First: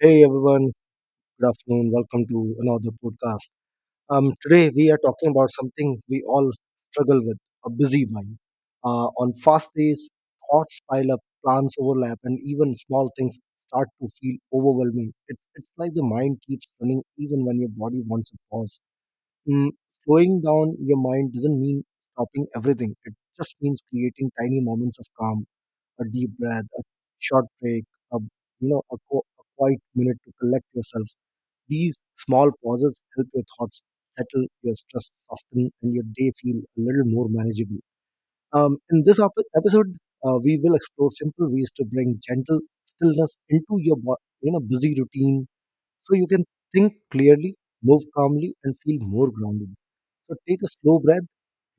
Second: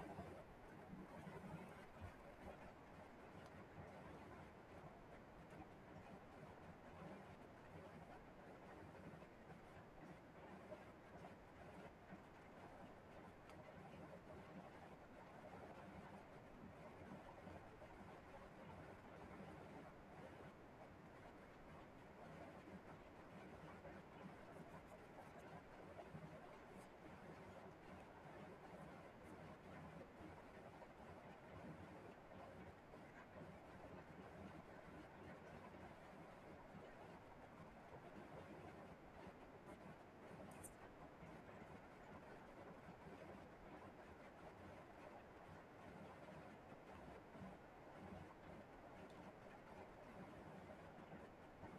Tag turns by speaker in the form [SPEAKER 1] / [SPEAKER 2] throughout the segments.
[SPEAKER 1] Hey everyone, good afternoon. Welcome to another podcast. Today we are talking about something we all struggle with: a busy mind. On fast days, thoughts pile up, plans overlap, and even small things start to feel overwhelming. It's like the mind keeps running even when your body wants a pause. Mm, Slowing down your mind doesn't mean stopping everything. It just means creating tiny moments of calm, a deep breath, a short break, a you know a, qu- a quiet minute to collect yourself. These small pauses help your thoughts settle, your stress soften, and your day feel a little more manageable. In this episode, we will explore simple ways to bring gentle stillness into your busy routine, so you can think clearly, move calmly, and feel more grounded. So take a slow breath,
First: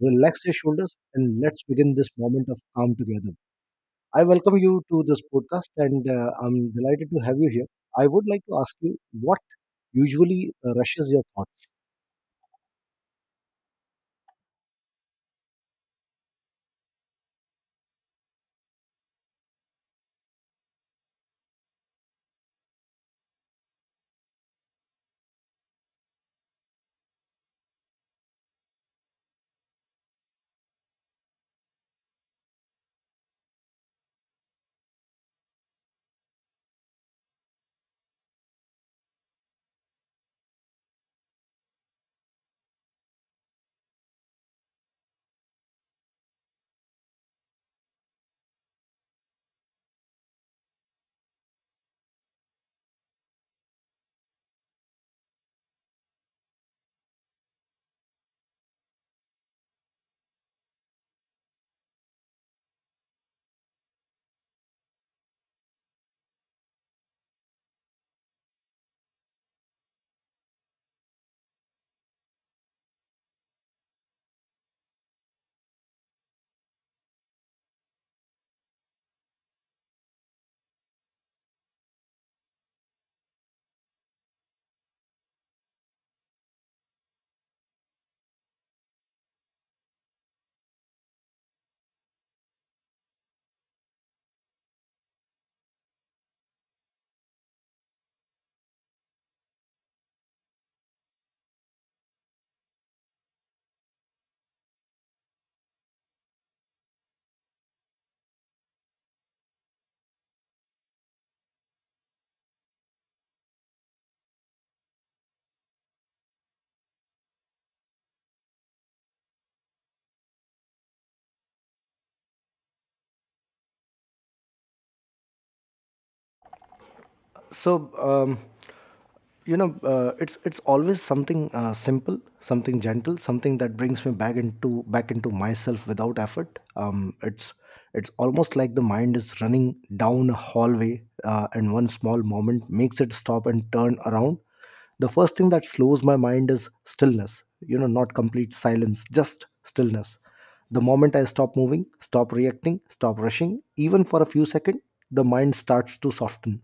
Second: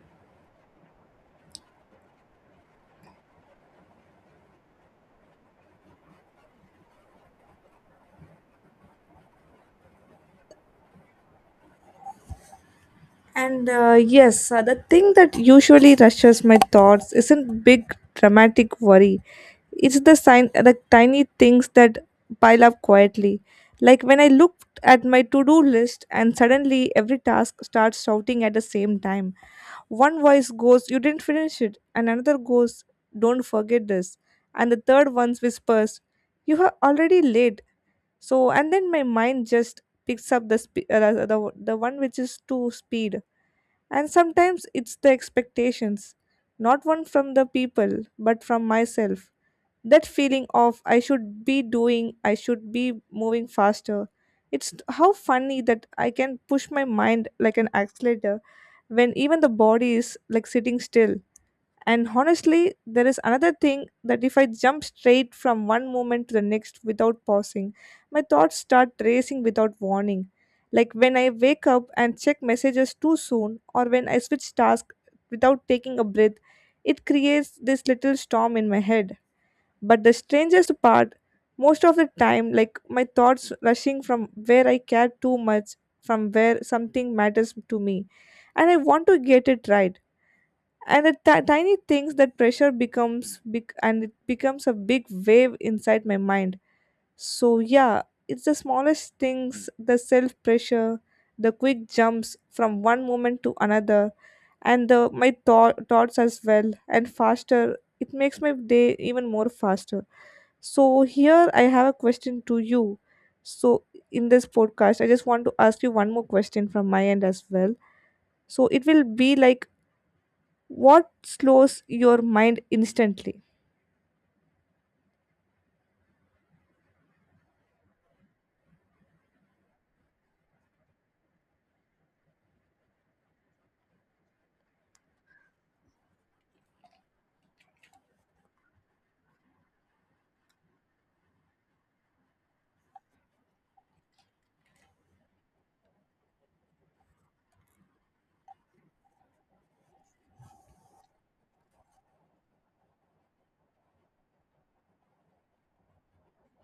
[SPEAKER 1] relax your shoulders, and let's begin this moment of calm together. I welcome you to this podcast, and I'm delighted to have you here. I would like to ask you what usually rushes your thoughts.
[SPEAKER 2] The thing that usually rushes my thoughts isn't big dramatic worry. It's the sign, the tiny things that pile up quietly. Like when I looked at my to-do list and suddenly every task starts shouting at the same time. One voice goes, "You didn't finish it," and another goes, "Don't forget this," and the third one whispers, "You are already late." So, and then my mind just picks up the the one which is too speed, and sometimes it's the expectations, not one from the people, but from myself. That feeling of I should be doing, I should be moving faster. It's how funny that I can push my mind like an accelerator when even the body is like sitting still. And honestly, there is another thing that if I jump straight from one moment to the next without pausing, my thoughts start racing without warning. Like when I wake up and check messages too soon, or when I switch tasks without taking a breath, it creates this little storm in my head. But the strangest part, most of the time, like my thoughts rushing from where I care too much, from where something matters to me, and I want to get it right, and the tiny things, that pressure becomes big and it becomes a big wave inside my mind. So yeah, it's the smallest things, the self pressure, the quick jumps from one moment to another, and the my thoughts as well, and faster, it makes my day even more faster. So here I have a question to you. So in this podcast I just want to ask you one more question from my end as well. So it will be like, what slows your mind instantly?
[SPEAKER 1] so um, it's always something simple, something gentle, something that brings me back into myself without effort. It's almost like the mind is running down a hallway, and one small moment makes it stop and turn around. The first thing that slows my mind is stillness, you know, not complete silence, just stillness. The moment I stop moving, stop reacting, stop rushing, even for a few seconds, the mind starts to soften.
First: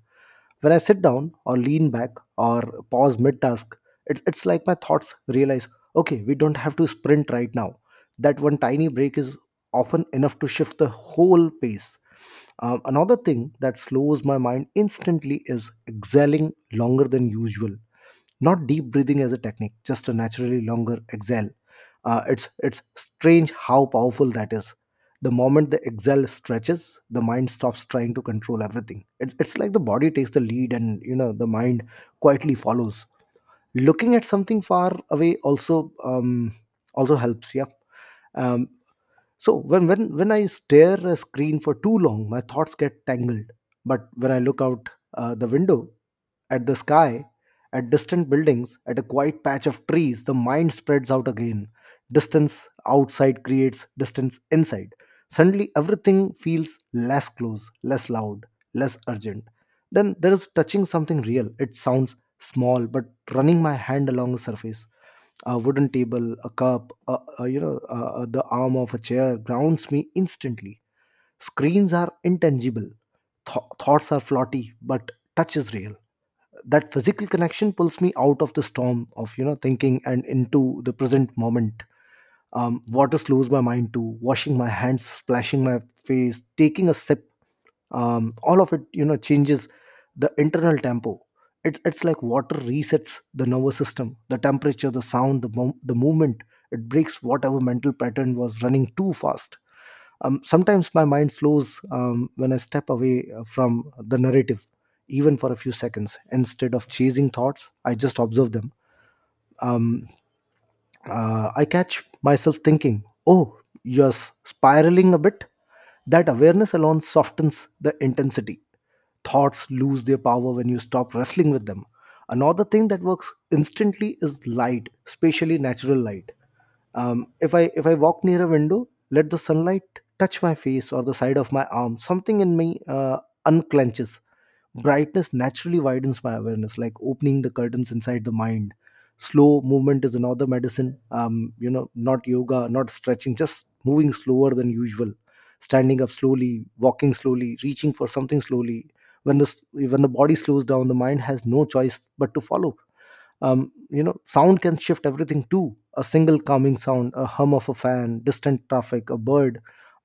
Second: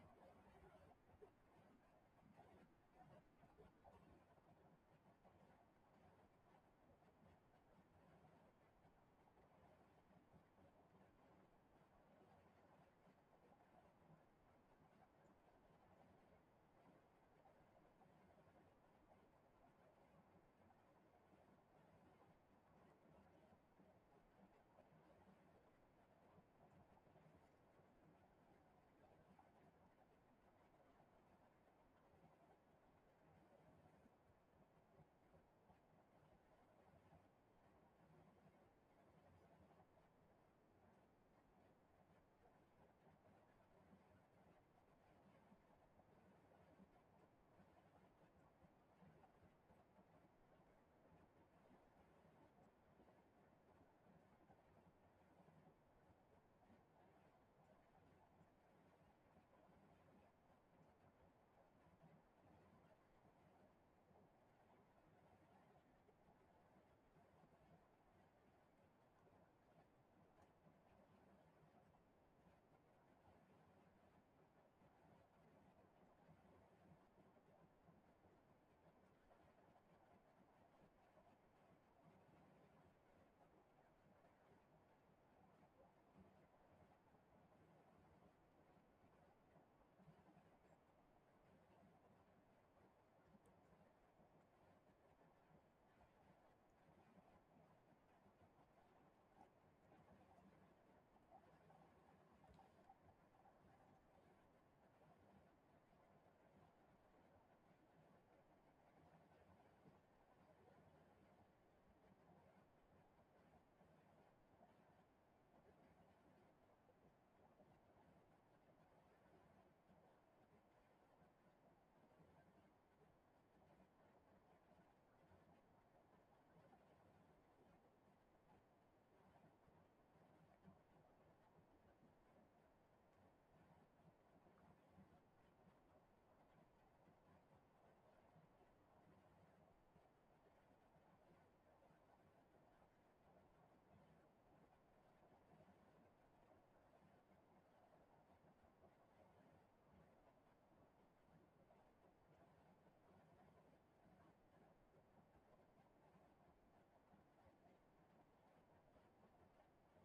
[SPEAKER 1] When I sit down or lean back or pause mid task, it's like my thoughts realize, okay, we don't have to sprint right now. That one tiny break is often enough to shift the whole pace. Another thing that slows my mind instantly is exhaling longer than usual. Not deep breathing as a technique, just a naturally longer exhale. It's strange how powerful that is. The moment the exhale stretches, the mind stops trying to control everything. It's like the body takes the lead, and the mind quietly follows. Looking at something far away also helps. Yeah, um, so when I stare a screen for too long, my thoughts get tangled. But when I look out the window, at the sky, at distant buildings, at a quiet patch of trees, the mind spreads out again. Distance outside creates distance inside. Suddenly, everything feels less close, less loud, less urgent. Then there is touching something real. It sounds small, but running my hand along a surface, a wooden table, a cup, a, you know, a- the arm of a chair grounds me instantly. Screens are intangible. Thoughts are floaty, but touch is real. That physical connection pulls me out of the storm of thinking and into the present moment. Water slows my mind too. Washing my hands, splashing my face, taking a sip, all of it, changes the internal tempo. It's like water resets the nervous system, the temperature, the sound, the movement. It breaks whatever mental pattern was running too fast. Sometimes my mind slows when I step away from the narrative, even for a few seconds. Instead of chasing thoughts, I just observe them um, uh, i catch myself thinking, oh, you're spiraling a bit. That awareness alone softens the intensity. Thoughts lose their power when you stop wrestling with them. Another thing that works instantly is light, especially natural light. If I walk near a window, let the sunlight touch my face or the side of my arm. Something in me unclenches. Brightness naturally widens my awareness, like opening the curtains inside the mind. Slow movement is another medicine. Not yoga, not stretching, just moving slower than usual, standing up slowly, walking slowly, reaching for something slowly. When the body slows down, the mind has no choice but to follow. Sound can shift everything too: a single calming sound, a hum of a fan, distant traffic, a bird.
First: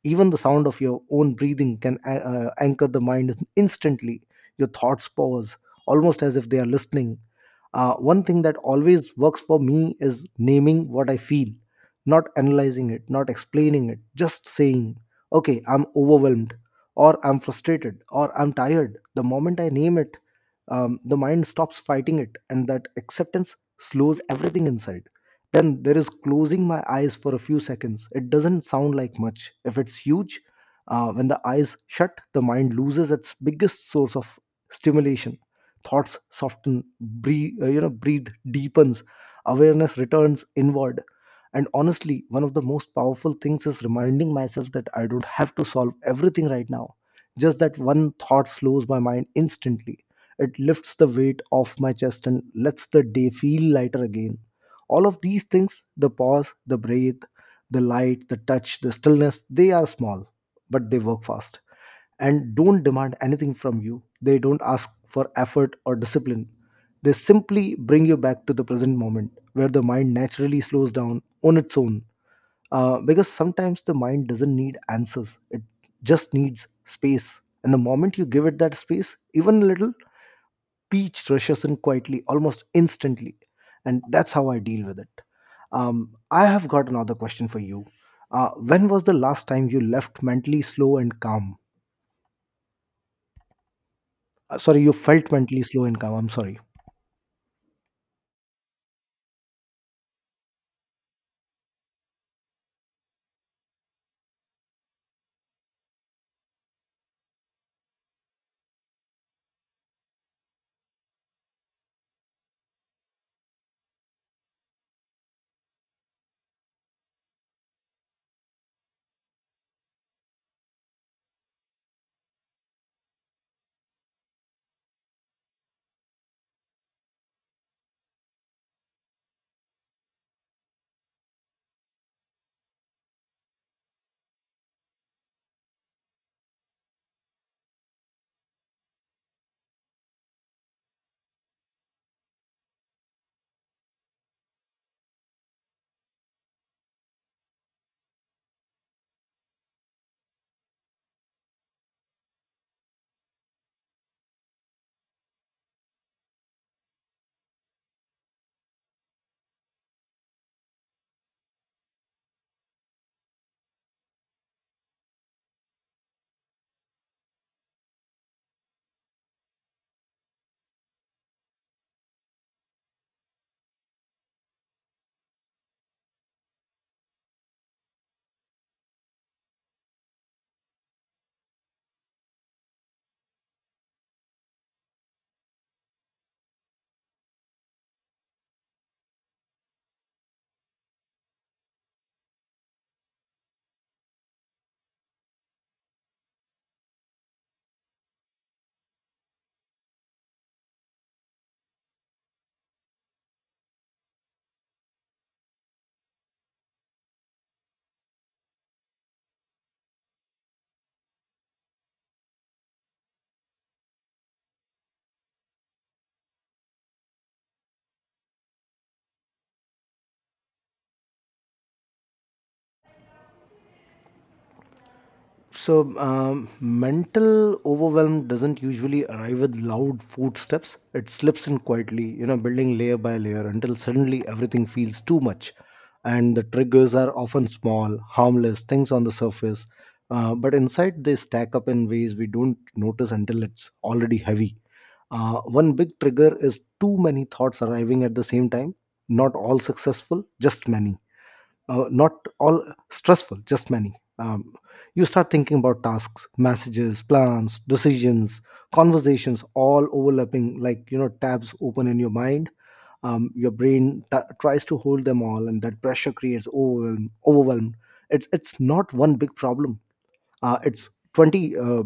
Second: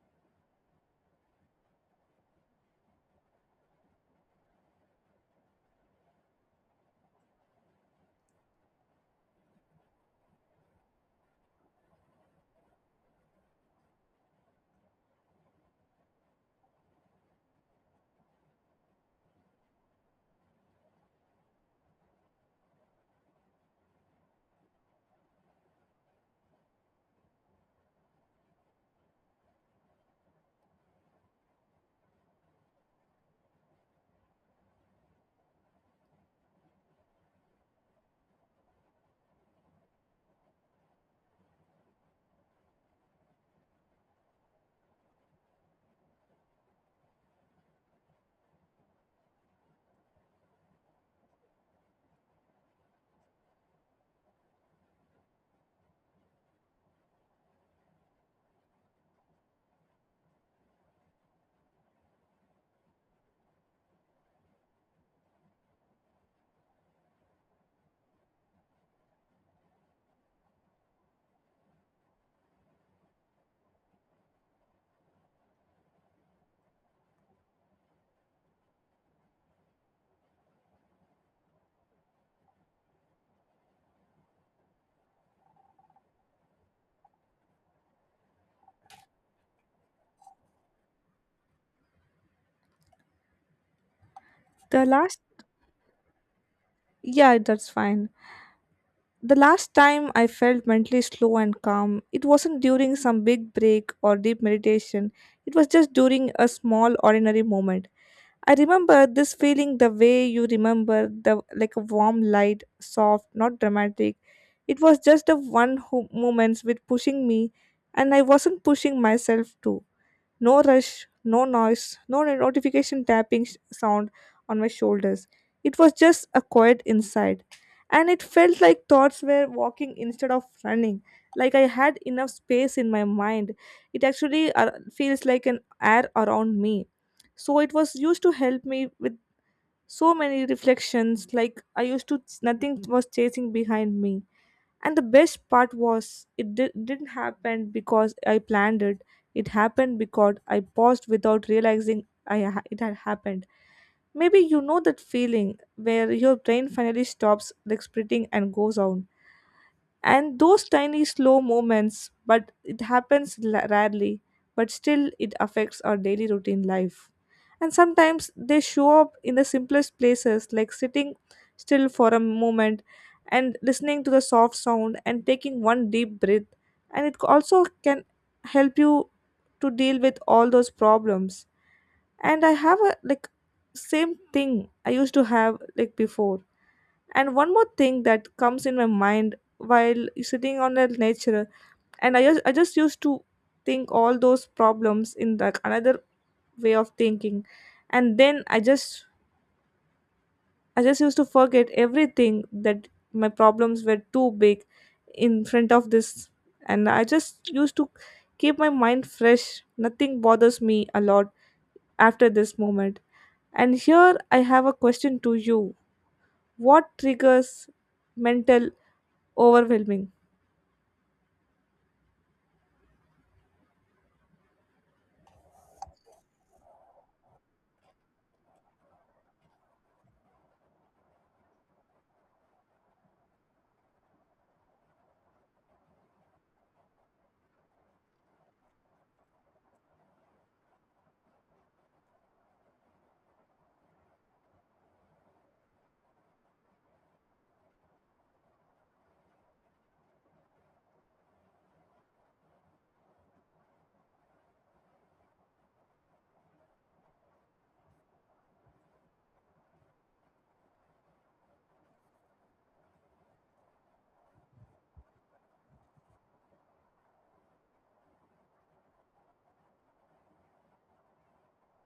[SPEAKER 1] Even the sound of your own breathing can anchor the mind instantly. Your thoughts pause, almost as if they are listening. One thing that always works for me is naming what I feel, not analyzing it, not explaining it, just saying, okay, I'm overwhelmed, or I'm frustrated, or I'm tired. The moment I name it, the mind stops fighting it, and that acceptance slows everything inside. Then there is closing my eyes for a few seconds. It doesn't sound like much, if it's huge. When the eyes shut, the mind loses its biggest source of stimulation. Thoughts soften, breathe, breathe deepens, awareness returns inward. And honestly, one of the most powerful things is reminding myself that I don't have to solve everything right now. Just that one thought slows my mind instantly. It lifts the weight off my chest and lets the day feel lighter again. All of these things, the pause, the breath, the light, the touch, the stillness, they are small, but they work fast and don't demand anything from you. They don't ask for effort or discipline. They simply bring you back to the present moment where the mind naturally slows down on its own. Because sometimes the mind doesn't need answers, it just needs space. And the moment you give it that space, even a little, peach rushes in quietly, almost instantly. And that's how I deal with it. I have got another question for you. When was the last time you left mentally slow and calm. Sorry,
[SPEAKER 2] The
[SPEAKER 1] you
[SPEAKER 2] last,
[SPEAKER 1] felt mentally slow and calm. I'm sorry.
[SPEAKER 2] yeah, that's fine. The last time I felt mentally slow and calm, it wasn't during some big break or deep meditation. It was just during a small ordinary moment. I remember this feeling the way you remember the, like a warm light, soft, not dramatic. It was just a one who moments with pushing me, and I wasn't pushing myself too. No rush, no noise, no notification tapping sound on my shoulders. It was just a quiet inside. And it felt like thoughts were walking instead of running, like I had enough space in my mind. It actually feels like an air around me. So it was used to help me with so many reflections, like I used to, nothing was chasing behind me. And the best part was, it didn't happen because I planned it. It happened because I paused without realizing I it had happened. Maybe you know that feeling where your brain finally stops like splitting and goes on, and those tiny slow moments, but it happens rarely, but still it affects our daily routine life. And sometimes they show up in the simplest places, like sitting still for a moment and listening to the soft sound and taking one deep breath. And it also can help you to deal with all those problems. And I have a, like, same thing I used to have like before. And one more thing that comes in my mind while sitting on the nature, and I just, I just used to think all those problems in like another way of thinking, and then I just, I just used to forget everything, that my problems were too big in front of this, and I just used to keep my mind fresh. Nothing bothers me a lot after this moment. And here I have a question to you: what triggers mental overwhelming?
[SPEAKER 1] So, mental overwhelm doesn't usually arrive with loud footsteps. It slips in quietly, building layer by layer until suddenly everything feels too much. And the triggers are often small, harmless things on the surface. But inside, they stack up in ways we don't notice until it's already heavy. One big trigger is too many thoughts arriving at the same time, not all successful, just many, not all stressful, just many. You start thinking about tasks, messages, plans, decisions, conversations, all overlapping like tabs open in your mind. Your brain tries to hold them all, and that pressure creates overwhelm. It's not one big problem, it's 20 uh,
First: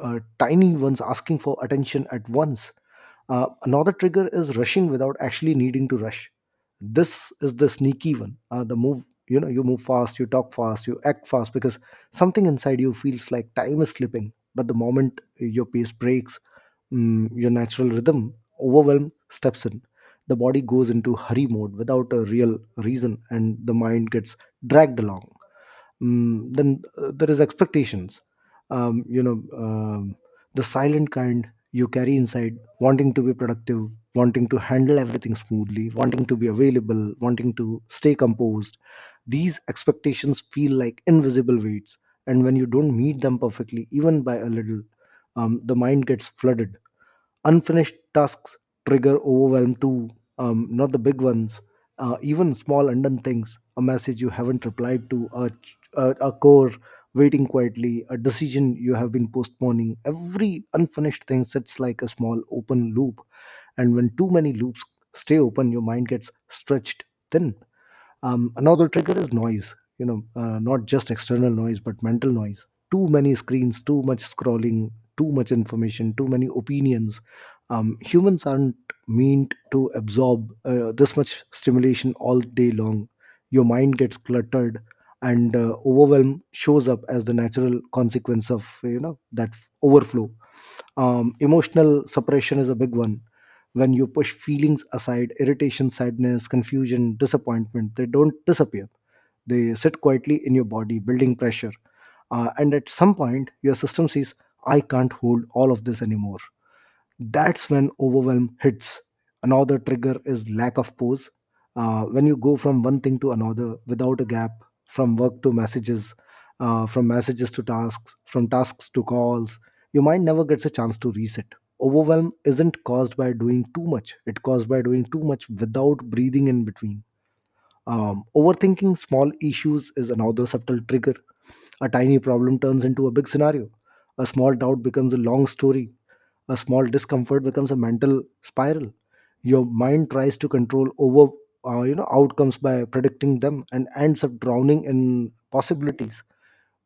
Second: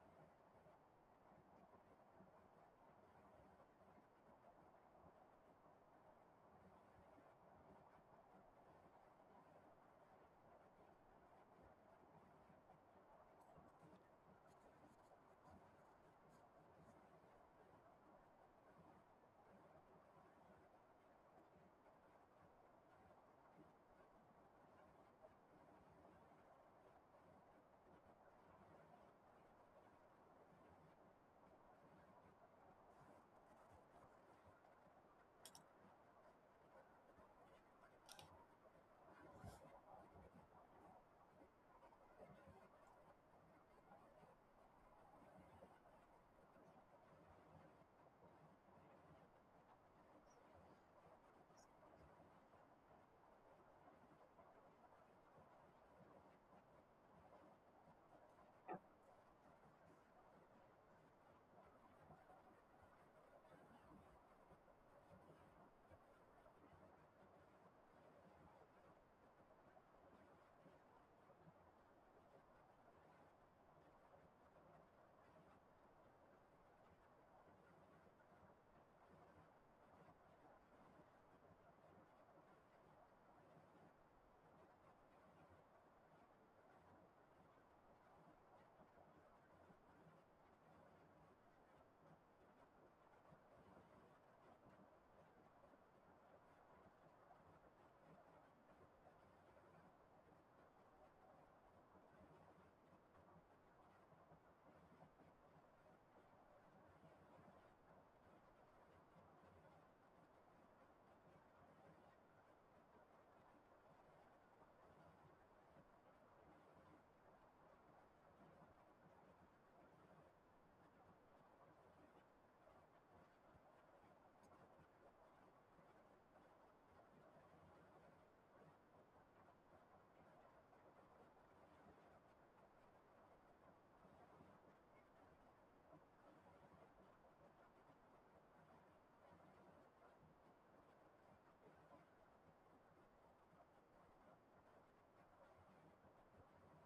[SPEAKER 1] uh, tiny ones asking for attention at once. Another trigger is rushing without actually needing to rush. This is the sneaky one. The move, you know, You move fast, you talk fast, you act fast because something inside you feels like time is slipping. But the moment your pace breaks, your natural rhythm, overwhelm steps in. The body goes into hurry mode without a real reason, and the mind gets dragged along. Then there is expectations. Um, you know, um, the silent kind you carry inside, wanting to be productive, wanting to handle everything smoothly, wanting to be available, wanting to stay composed. These expectations feel like invisible weights, and when you don't meet them perfectly, even by a little, the mind gets flooded. Unfinished tasks trigger overwhelm too, not the big ones, even small undone things, a message you haven't replied to, a core waiting quietly, a decision you have been postponing. Every unfinished thing sits like a small open loop, and when too many loops stay open, your mind gets stretched thin. Another trigger is noise, you know, not just external noise, but mental noise. Too many screens, too much scrolling, too much information, too many opinions. Humans aren't meant to absorb this much stimulation all day long. Your mind gets cluttered, and overwhelm shows up as the natural consequence of that overflow. Emotional separation is a big one. When you push feelings aside, irritation, sadness, confusion, disappointment, they don't disappear. They sit quietly in your body, building pressure. And at some point your system says, I can't hold all of this anymore. That's when overwhelm hits. Another trigger is lack of pause. When you go from one thing to another without a gap, from work to messages, from messages to tasks, from tasks to calls, your mind never gets a chance to reset. Overwhelm isn't caused by doing too much, it caused by doing too much without breathing in between. Overthinking small issues is another subtle trigger. A tiny problem turns into a big scenario. A small doubt becomes a long story. A small discomfort becomes a mental spiral. Your mind tries to control over outcomes by predicting them and ends up drowning in possibilities.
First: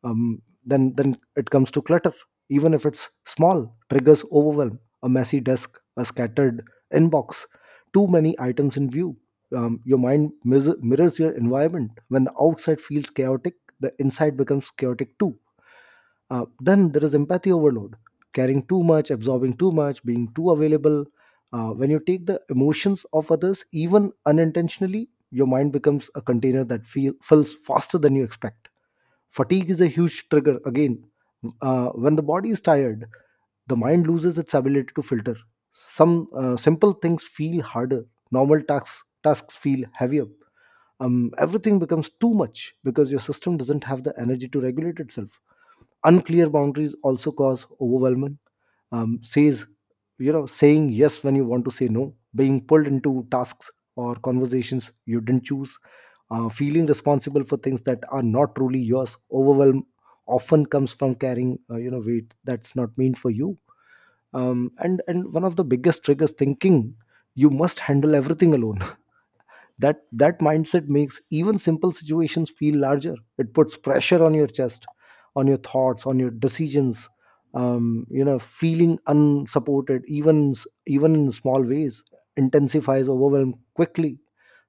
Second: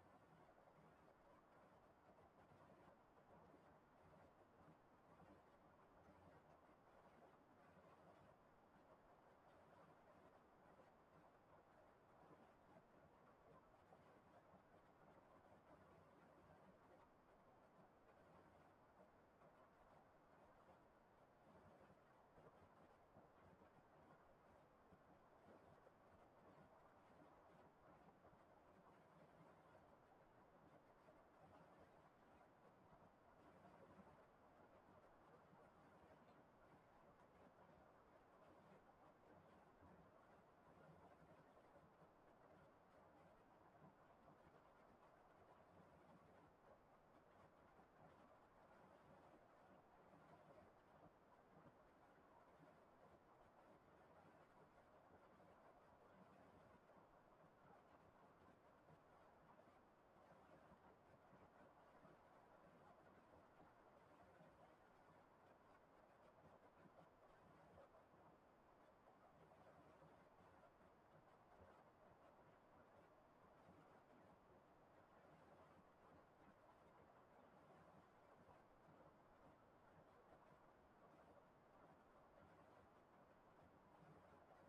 [SPEAKER 1] Then it comes to clutter, even if it's small, triggers overwhelm. A messy desk, a scattered inbox, too many items in view. Your mirrors your environment. When the outside feels chaotic, the inside becomes chaotic too. Then there is empathy overload, caring too much, absorbing too much, being too available. When you take the emotions of others, even unintentionally, your mind becomes a container that fills faster than you expect. Fatigue is a huge trigger. Again, when the body is tired, the mind loses its ability to filter. Some simple things feel harder. Normal tasks feel heavier. Everything becomes too much because your system doesn't have the energy to regulate itself. Unclear boundaries also cause overwhelming, says you know saying yes when you want to say no, being pulled into tasks or conversations you didn't choose, feeling responsible for things that are not truly yours. Overwhelm often comes from carrying weight that's not meant for you. And one of the biggest triggers, thinking you must handle everything alone. That mindset makes even simple situations feel larger. It puts pressure on your chest, on your thoughts, on your decisions. Feeling unsupported even in small ways intensifies overwhelm quickly.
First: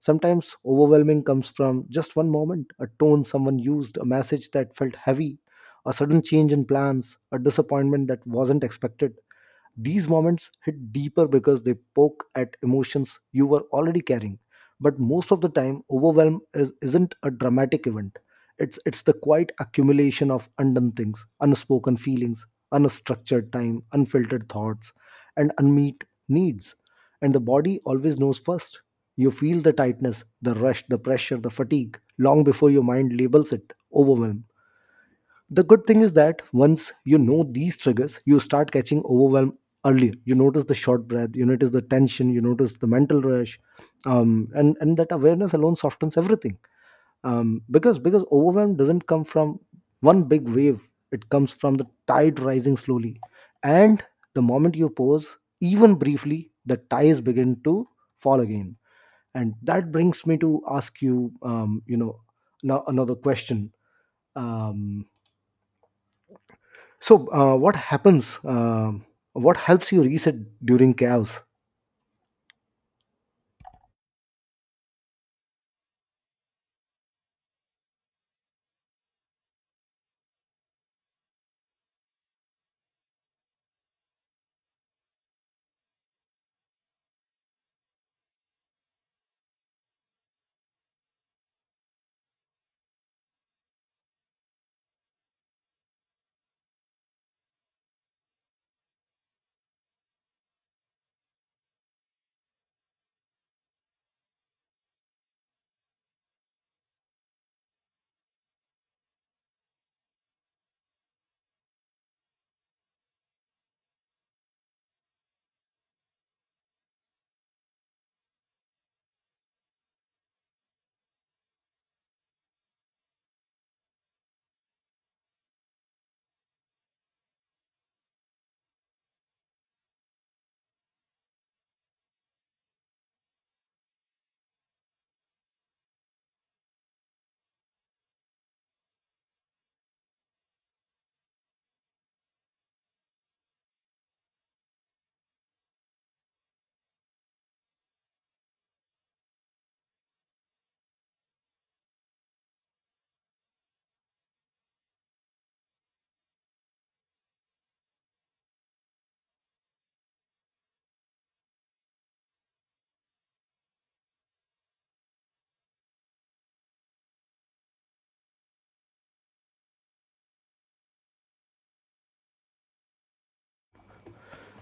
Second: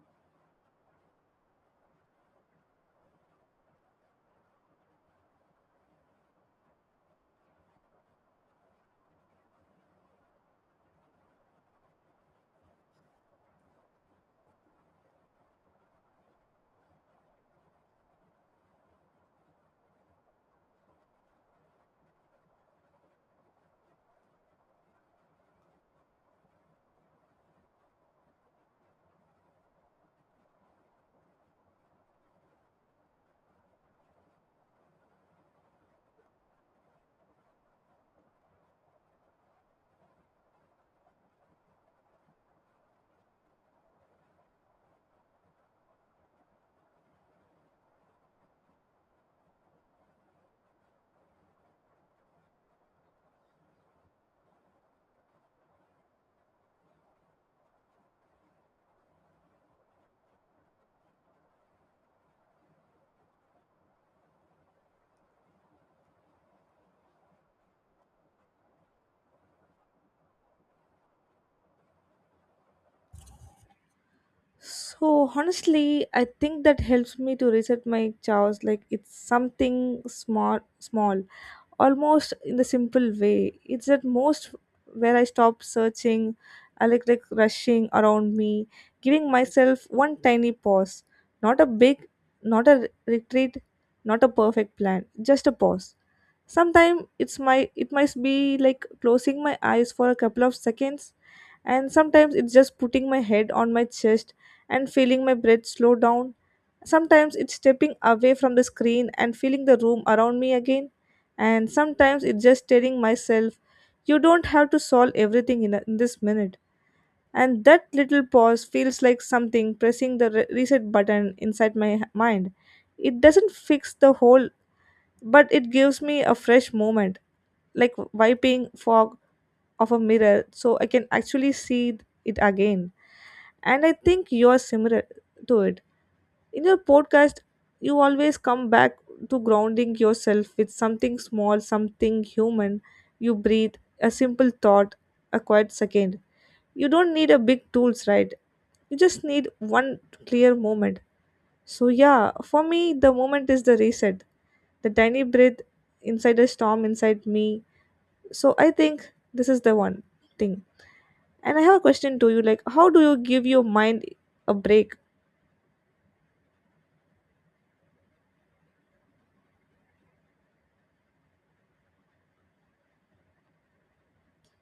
[SPEAKER 1] Sometimes overwhelming comes from just one moment, a tone someone used, a message that felt heavy, a sudden change in plans, a disappointment that wasn't expected. These moments hit deeper because they poke at emotions you were already carrying. But most of the time, isn't a dramatic event. It's the quiet accumulation of undone things, unspoken feelings, unstructured time, unfiltered thoughts, and unmet needs. And the body always knows first. You feel the tightness, the rush, the pressure, the fatigue long before your mind labels it overwhelm. The good thing is that once you know these triggers, you start catching overwhelm earlier. You notice the short breath, you notice the tension, you notice the mental rush, and that awareness alone softens everything, because overwhelm doesn't come from one big wave. It comes from the tide rising slowly, and the moment you pause, even briefly, the ties begin to fall again. And that brings me to ask you, you know now, another question. um, what happens? What helps you reset during chaos?
[SPEAKER 2] So honestly, I think that helps me to reset my chaos. Like, it's something small, small, almost in the simple way. It's at most where I stop searching, electric rushing around me, giving myself one tiny pause. Not a big, not a retreat, not a perfect plan, just a pause. Sometimes it's my, it might be like closing my eyes for a couple of seconds. And sometimes it's just putting my head on my chest and feeling my breath slow down. Sometimes it's stepping away from the screen and feeling the room around me again. And sometimes it's just telling myself, you don't have to solve everything in, a, in this minute. And that little pause feels like something pressing the reset button inside my mind. It doesn't fix the whole, but it gives me a fresh moment, like wiping fog off a mirror so I can actually see it again. And I think you're similar to it. In your podcast, you always come back to grounding yourself with something small, something human. You breathe, a simple thought, a quiet second. You don't need a big tools, right? You just need one clear moment. So yeah, for me the moment is the reset, the tiny breath inside a storm inside me. So I think this is the one thing. And I have a question to you, like, how do you give your mind a break?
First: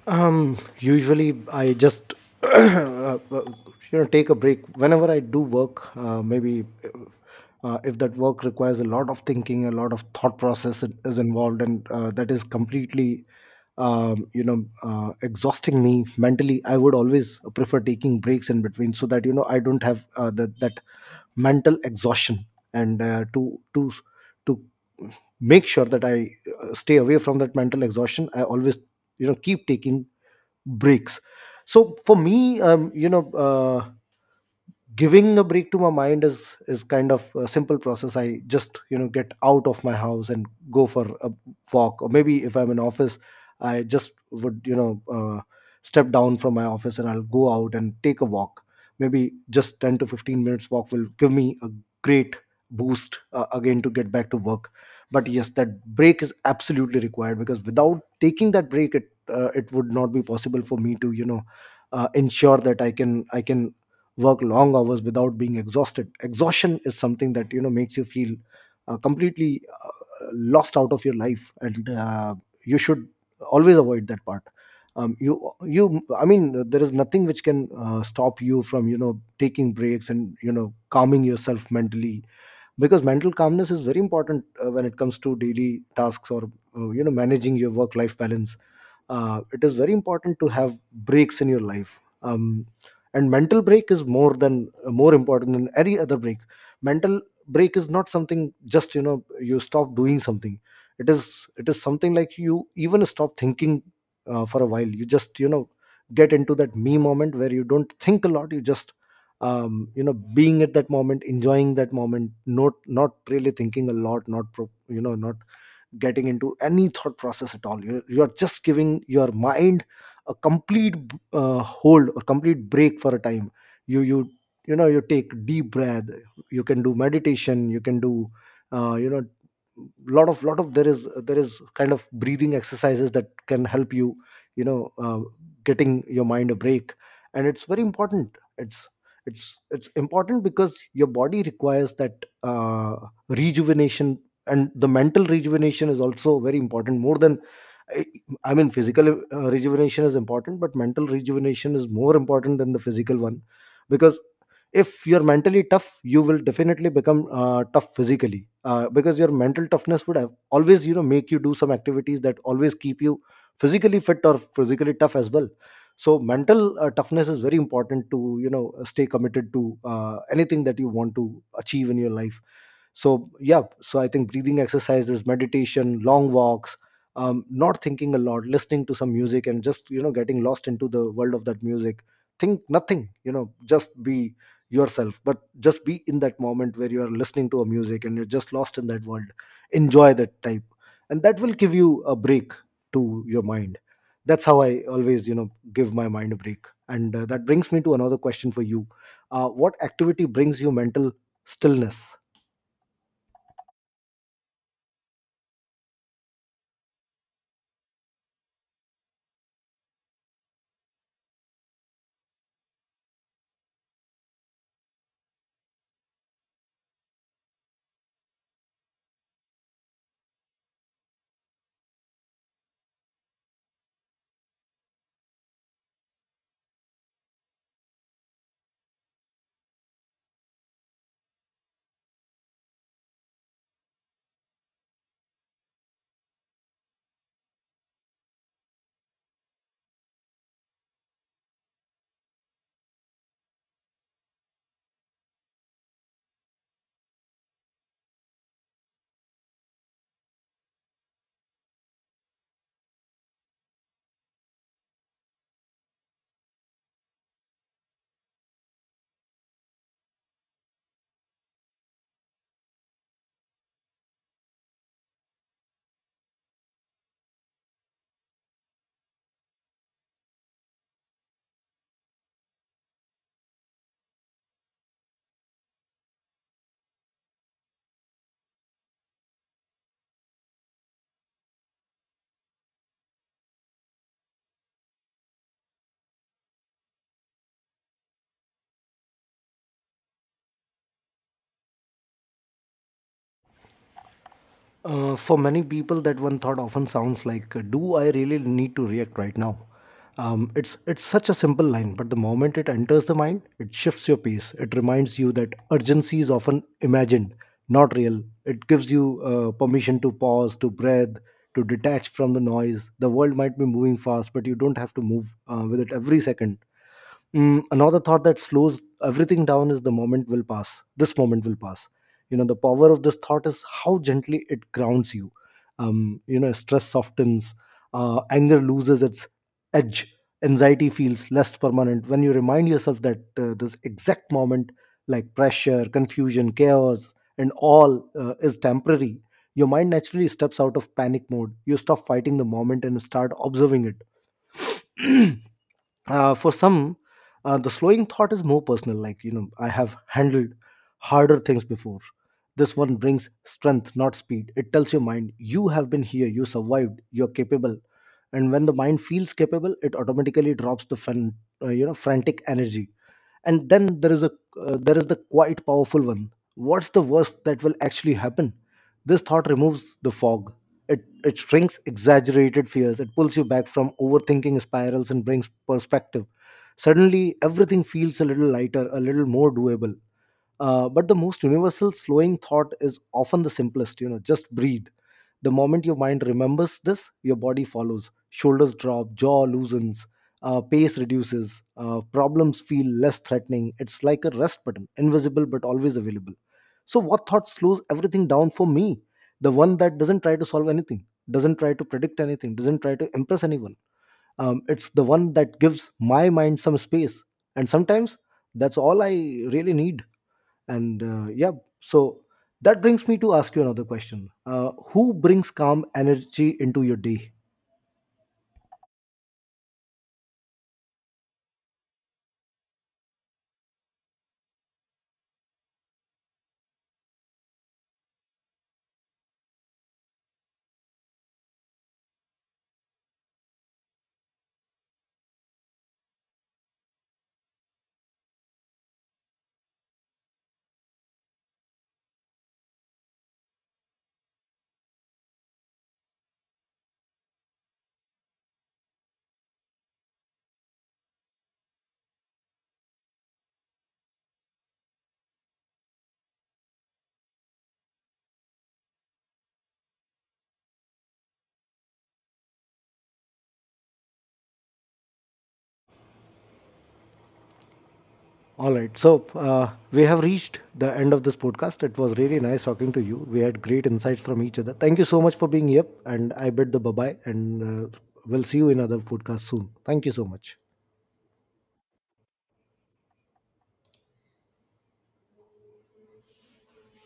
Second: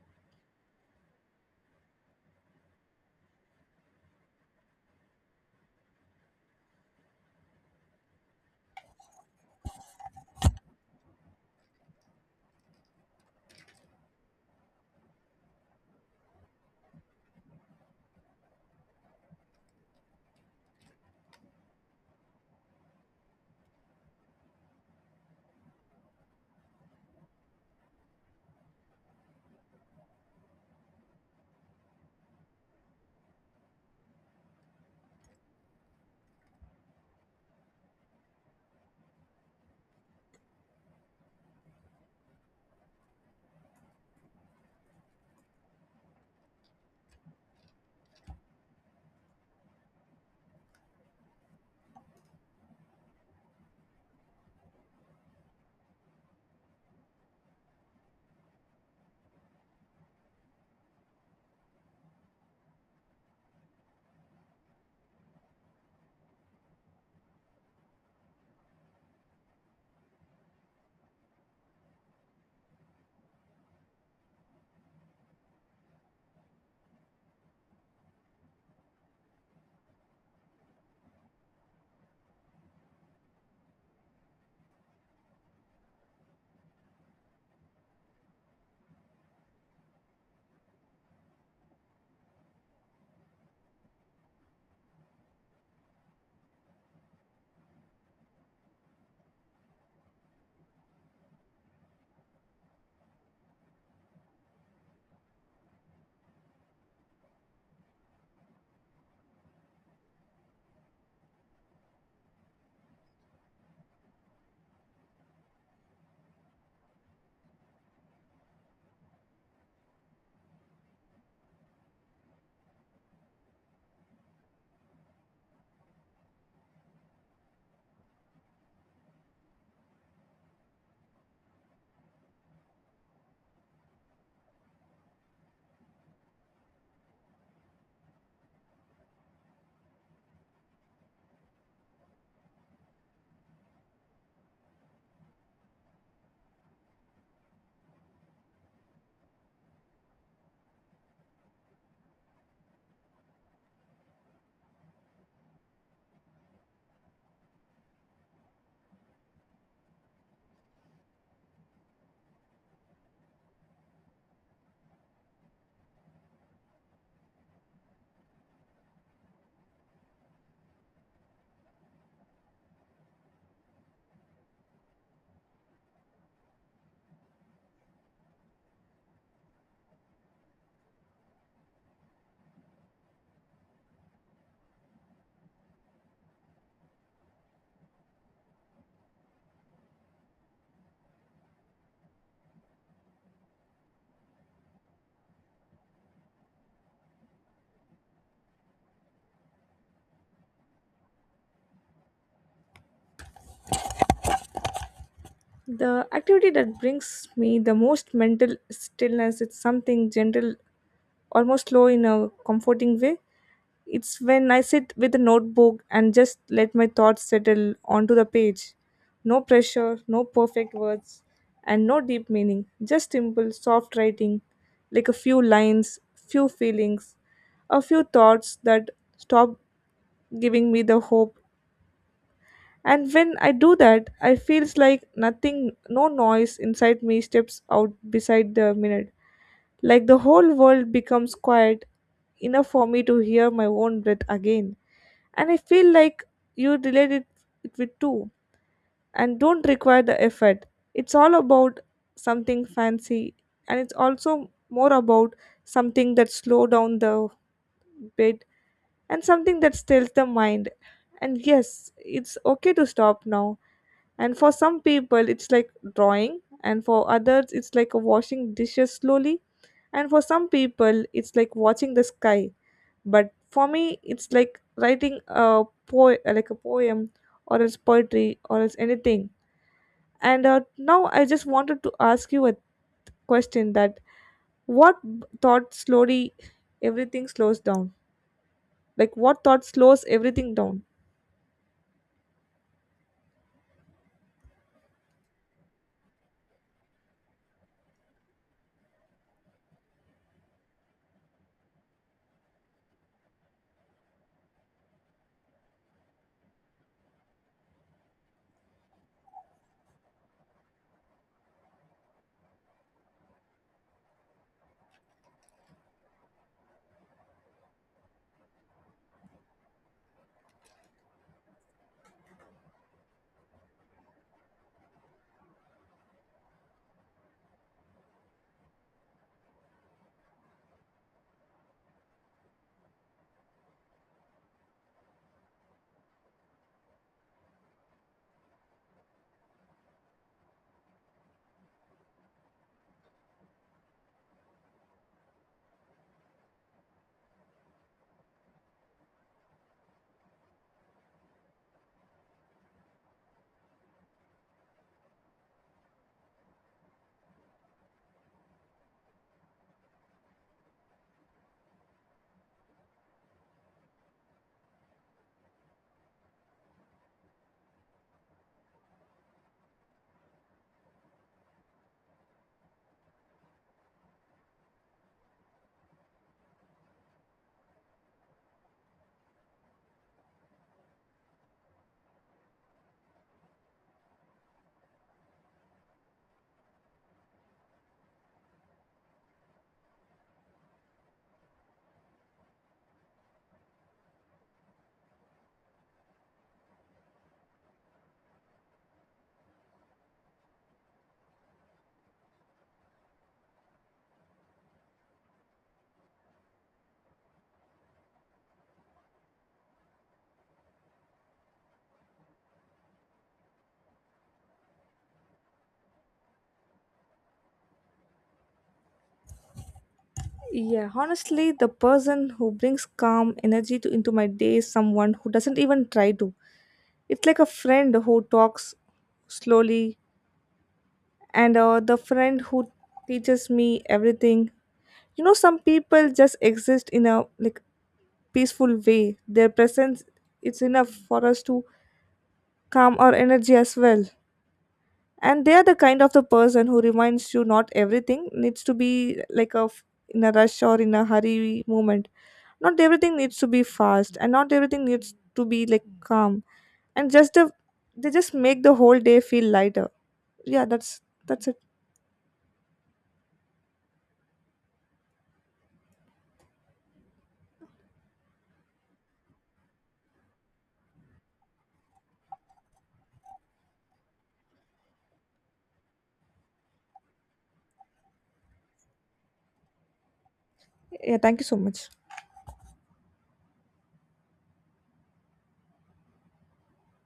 [SPEAKER 1] Usually, I just uh, take a break whenever I do work. Maybe if that work requires a lot of thinking, a lot of thought process it is involved, and that is completely exhausting me mentally. I would always prefer taking breaks in between so that you know I don't have that that mental exhaustion. And to make sure that I stay away from that mental exhaustion, I always you know keep taking breaks. So for me, giving a break to my mind is kind of a simple process. I just you know get out of my house and go for a walk, or maybe if I'm in office, I just would step down from my office and I'll go out and take a walk. Maybe just 10 to 15 minutes walk will give me a great boost, again, to get back to work. But yes, that break is absolutely required, because without taking that break it it would not be possible for me to you know ensure that I can work long hours without being exhausted. Exhaustion is something that you know makes you feel completely lost out of your life, and you should always avoid that part. You you I mean, there is nothing which can stop you from you know taking breaks and you know calming yourself mentally, because mental calmness is very important when it comes to daily tasks or managing your work life balance. It is very important to have breaks in your life, and mental break is more important than any other break. Mental break is not something just you know you stop doing something. It is something like you even stop thinking for a while. You just you know get into that me moment where you don't think a lot. You just being at that moment, enjoying that moment, not really thinking a lot, not getting into any thought process at all. You're just giving your mind a complete hold or complete break for a time. you you you know you take deep breath, you can do meditation, you can do uh, you know lot of there is kind of breathing exercises that can help you, you know, getting your mind a break. And it's very important. It's important because your body requires that rejuvenation. And the mental rejuvenation is also very important, more than i I mean physical rejuvenation is important, but mental rejuvenation is more important than the physical one. Because if you're mentally tough, you will definitely become tough physically, because your mental toughness would have always you know make you do some activities that always keep you physically fit or physically tough as well. So mental toughness is very important to you know stay committed to anything that you want to achieve in your life. So yeah, so I think breathing exercises, meditation, long walks, not thinking a lot, listening to some music and just you know getting lost into the world of that music. Think nothing, you know, just be yourself, but just be in that moment where you are listening to a music and you're just lost in that world. Enjoy that type, and that will give you a break to your mind. That's how I always you know give my mind a break. And that brings me to another question for you. What activity brings you mental stillness?
[SPEAKER 2] The activity that brings me the most mental stillness is something gentle, almost slow in a comforting way. It's when I sit with a notebook and just let my thoughts settle onto the page. No pressure, no perfect words, and no deep meaning. Just simple, soft writing, like a few lines, few feelings, a few thoughts that stop giving me the hope. And when I do that, I feels like nothing, no noise inside me steps out beside the minute, like the whole world becomes quiet enough for me to hear my own breath again. And I feel like you relate it, it with too, and don't require the effort. It's all about something fancy, and it's also more about something that slow down the bit, and something that stills the mind. And yes, it's okay to stop now. And for some people it's like drawing, and for others it's like washing dishes slowly, and for some people it's like watching the sky, but for me it's like writing a po, like a poem, or else poetry, or else anything. And now I just wanted to ask you a question that, what thought slowly everything slows down, like what thought slows everything down?
[SPEAKER 1] For many people, that one thought often sounds like, "Do I really need to react right now?" It's such a simple line, but the moment it enters the mind, it shifts your pace. It reminds you that urgency is often imagined, not real. It gives you permission to pause, to breathe, to detach from the noise. The world might be moving fast, but you don't have to move with it every second. Mm, another thought that slows everything down is, the moment will pass. This moment will pass. You know, the power of this thought is how gently it grounds you. You know, stress softens, anger loses its edge, anxiety feels less permanent. When you remind yourself that this exact moment, like pressure, confusion, chaos, and all is temporary, your mind naturally steps out of panic mode. You stop fighting the moment and start observing it. For some, the slowing thought is more personal, like, you know, I have handled harder things before. This one brings strength, not speed. It tells your mind you have been here, you survived, you're capable. And when the mind feels capable, it automatically drops the frantic energy. And then there is a there is the quite powerful one, what's the worst that will actually happen? This thought removes the fog. It it shrinks exaggerated fears. It pulls you back from overthinking spirals and brings perspective. Suddenly everything feels a little lighter, a little more doable. But the most universal slowing thought is often the simplest, you know, just breathe. The moment your mind remembers this, your body follows. Shoulders drop, jaw loosens, pace reduces, problems feel less threatening. It's like a rest button, invisible but always available. So, what thought slows everything down for me? The one that doesn't try to solve anything, doesn't try to predict anything, doesn't try to impress anyone. It's the one that gives my mind some space. And sometimes that's all I really need. And yeah, so that brings me to ask you another question. Who brings calm energy into your day?
[SPEAKER 2] Yeah, honestly, the person who brings calm energy to into my day is someone who doesn't even try to. It's like a friend who talks slowly, and the friend who teaches me everything. You know, some people just exist in a like peaceful way. Their presence, it's enough for us to calm our energy as well. And they are the kind of the person who reminds you not everything needs to be like a f-, in a rush or in a hurry moment, not everything needs to be fast and not everything needs to be like calm, and just the, they just make the whole day feel lighter. Yeah, that's it.
[SPEAKER 1] All right, so we have reached the end of this podcast. It was really nice talking to you. We had great insights from each other. Thank you so much for being here, and I bid the bye-bye. And uh, we'll see you in other podcast soon. Thank you so much.
[SPEAKER 2] Yeah, thank you so much.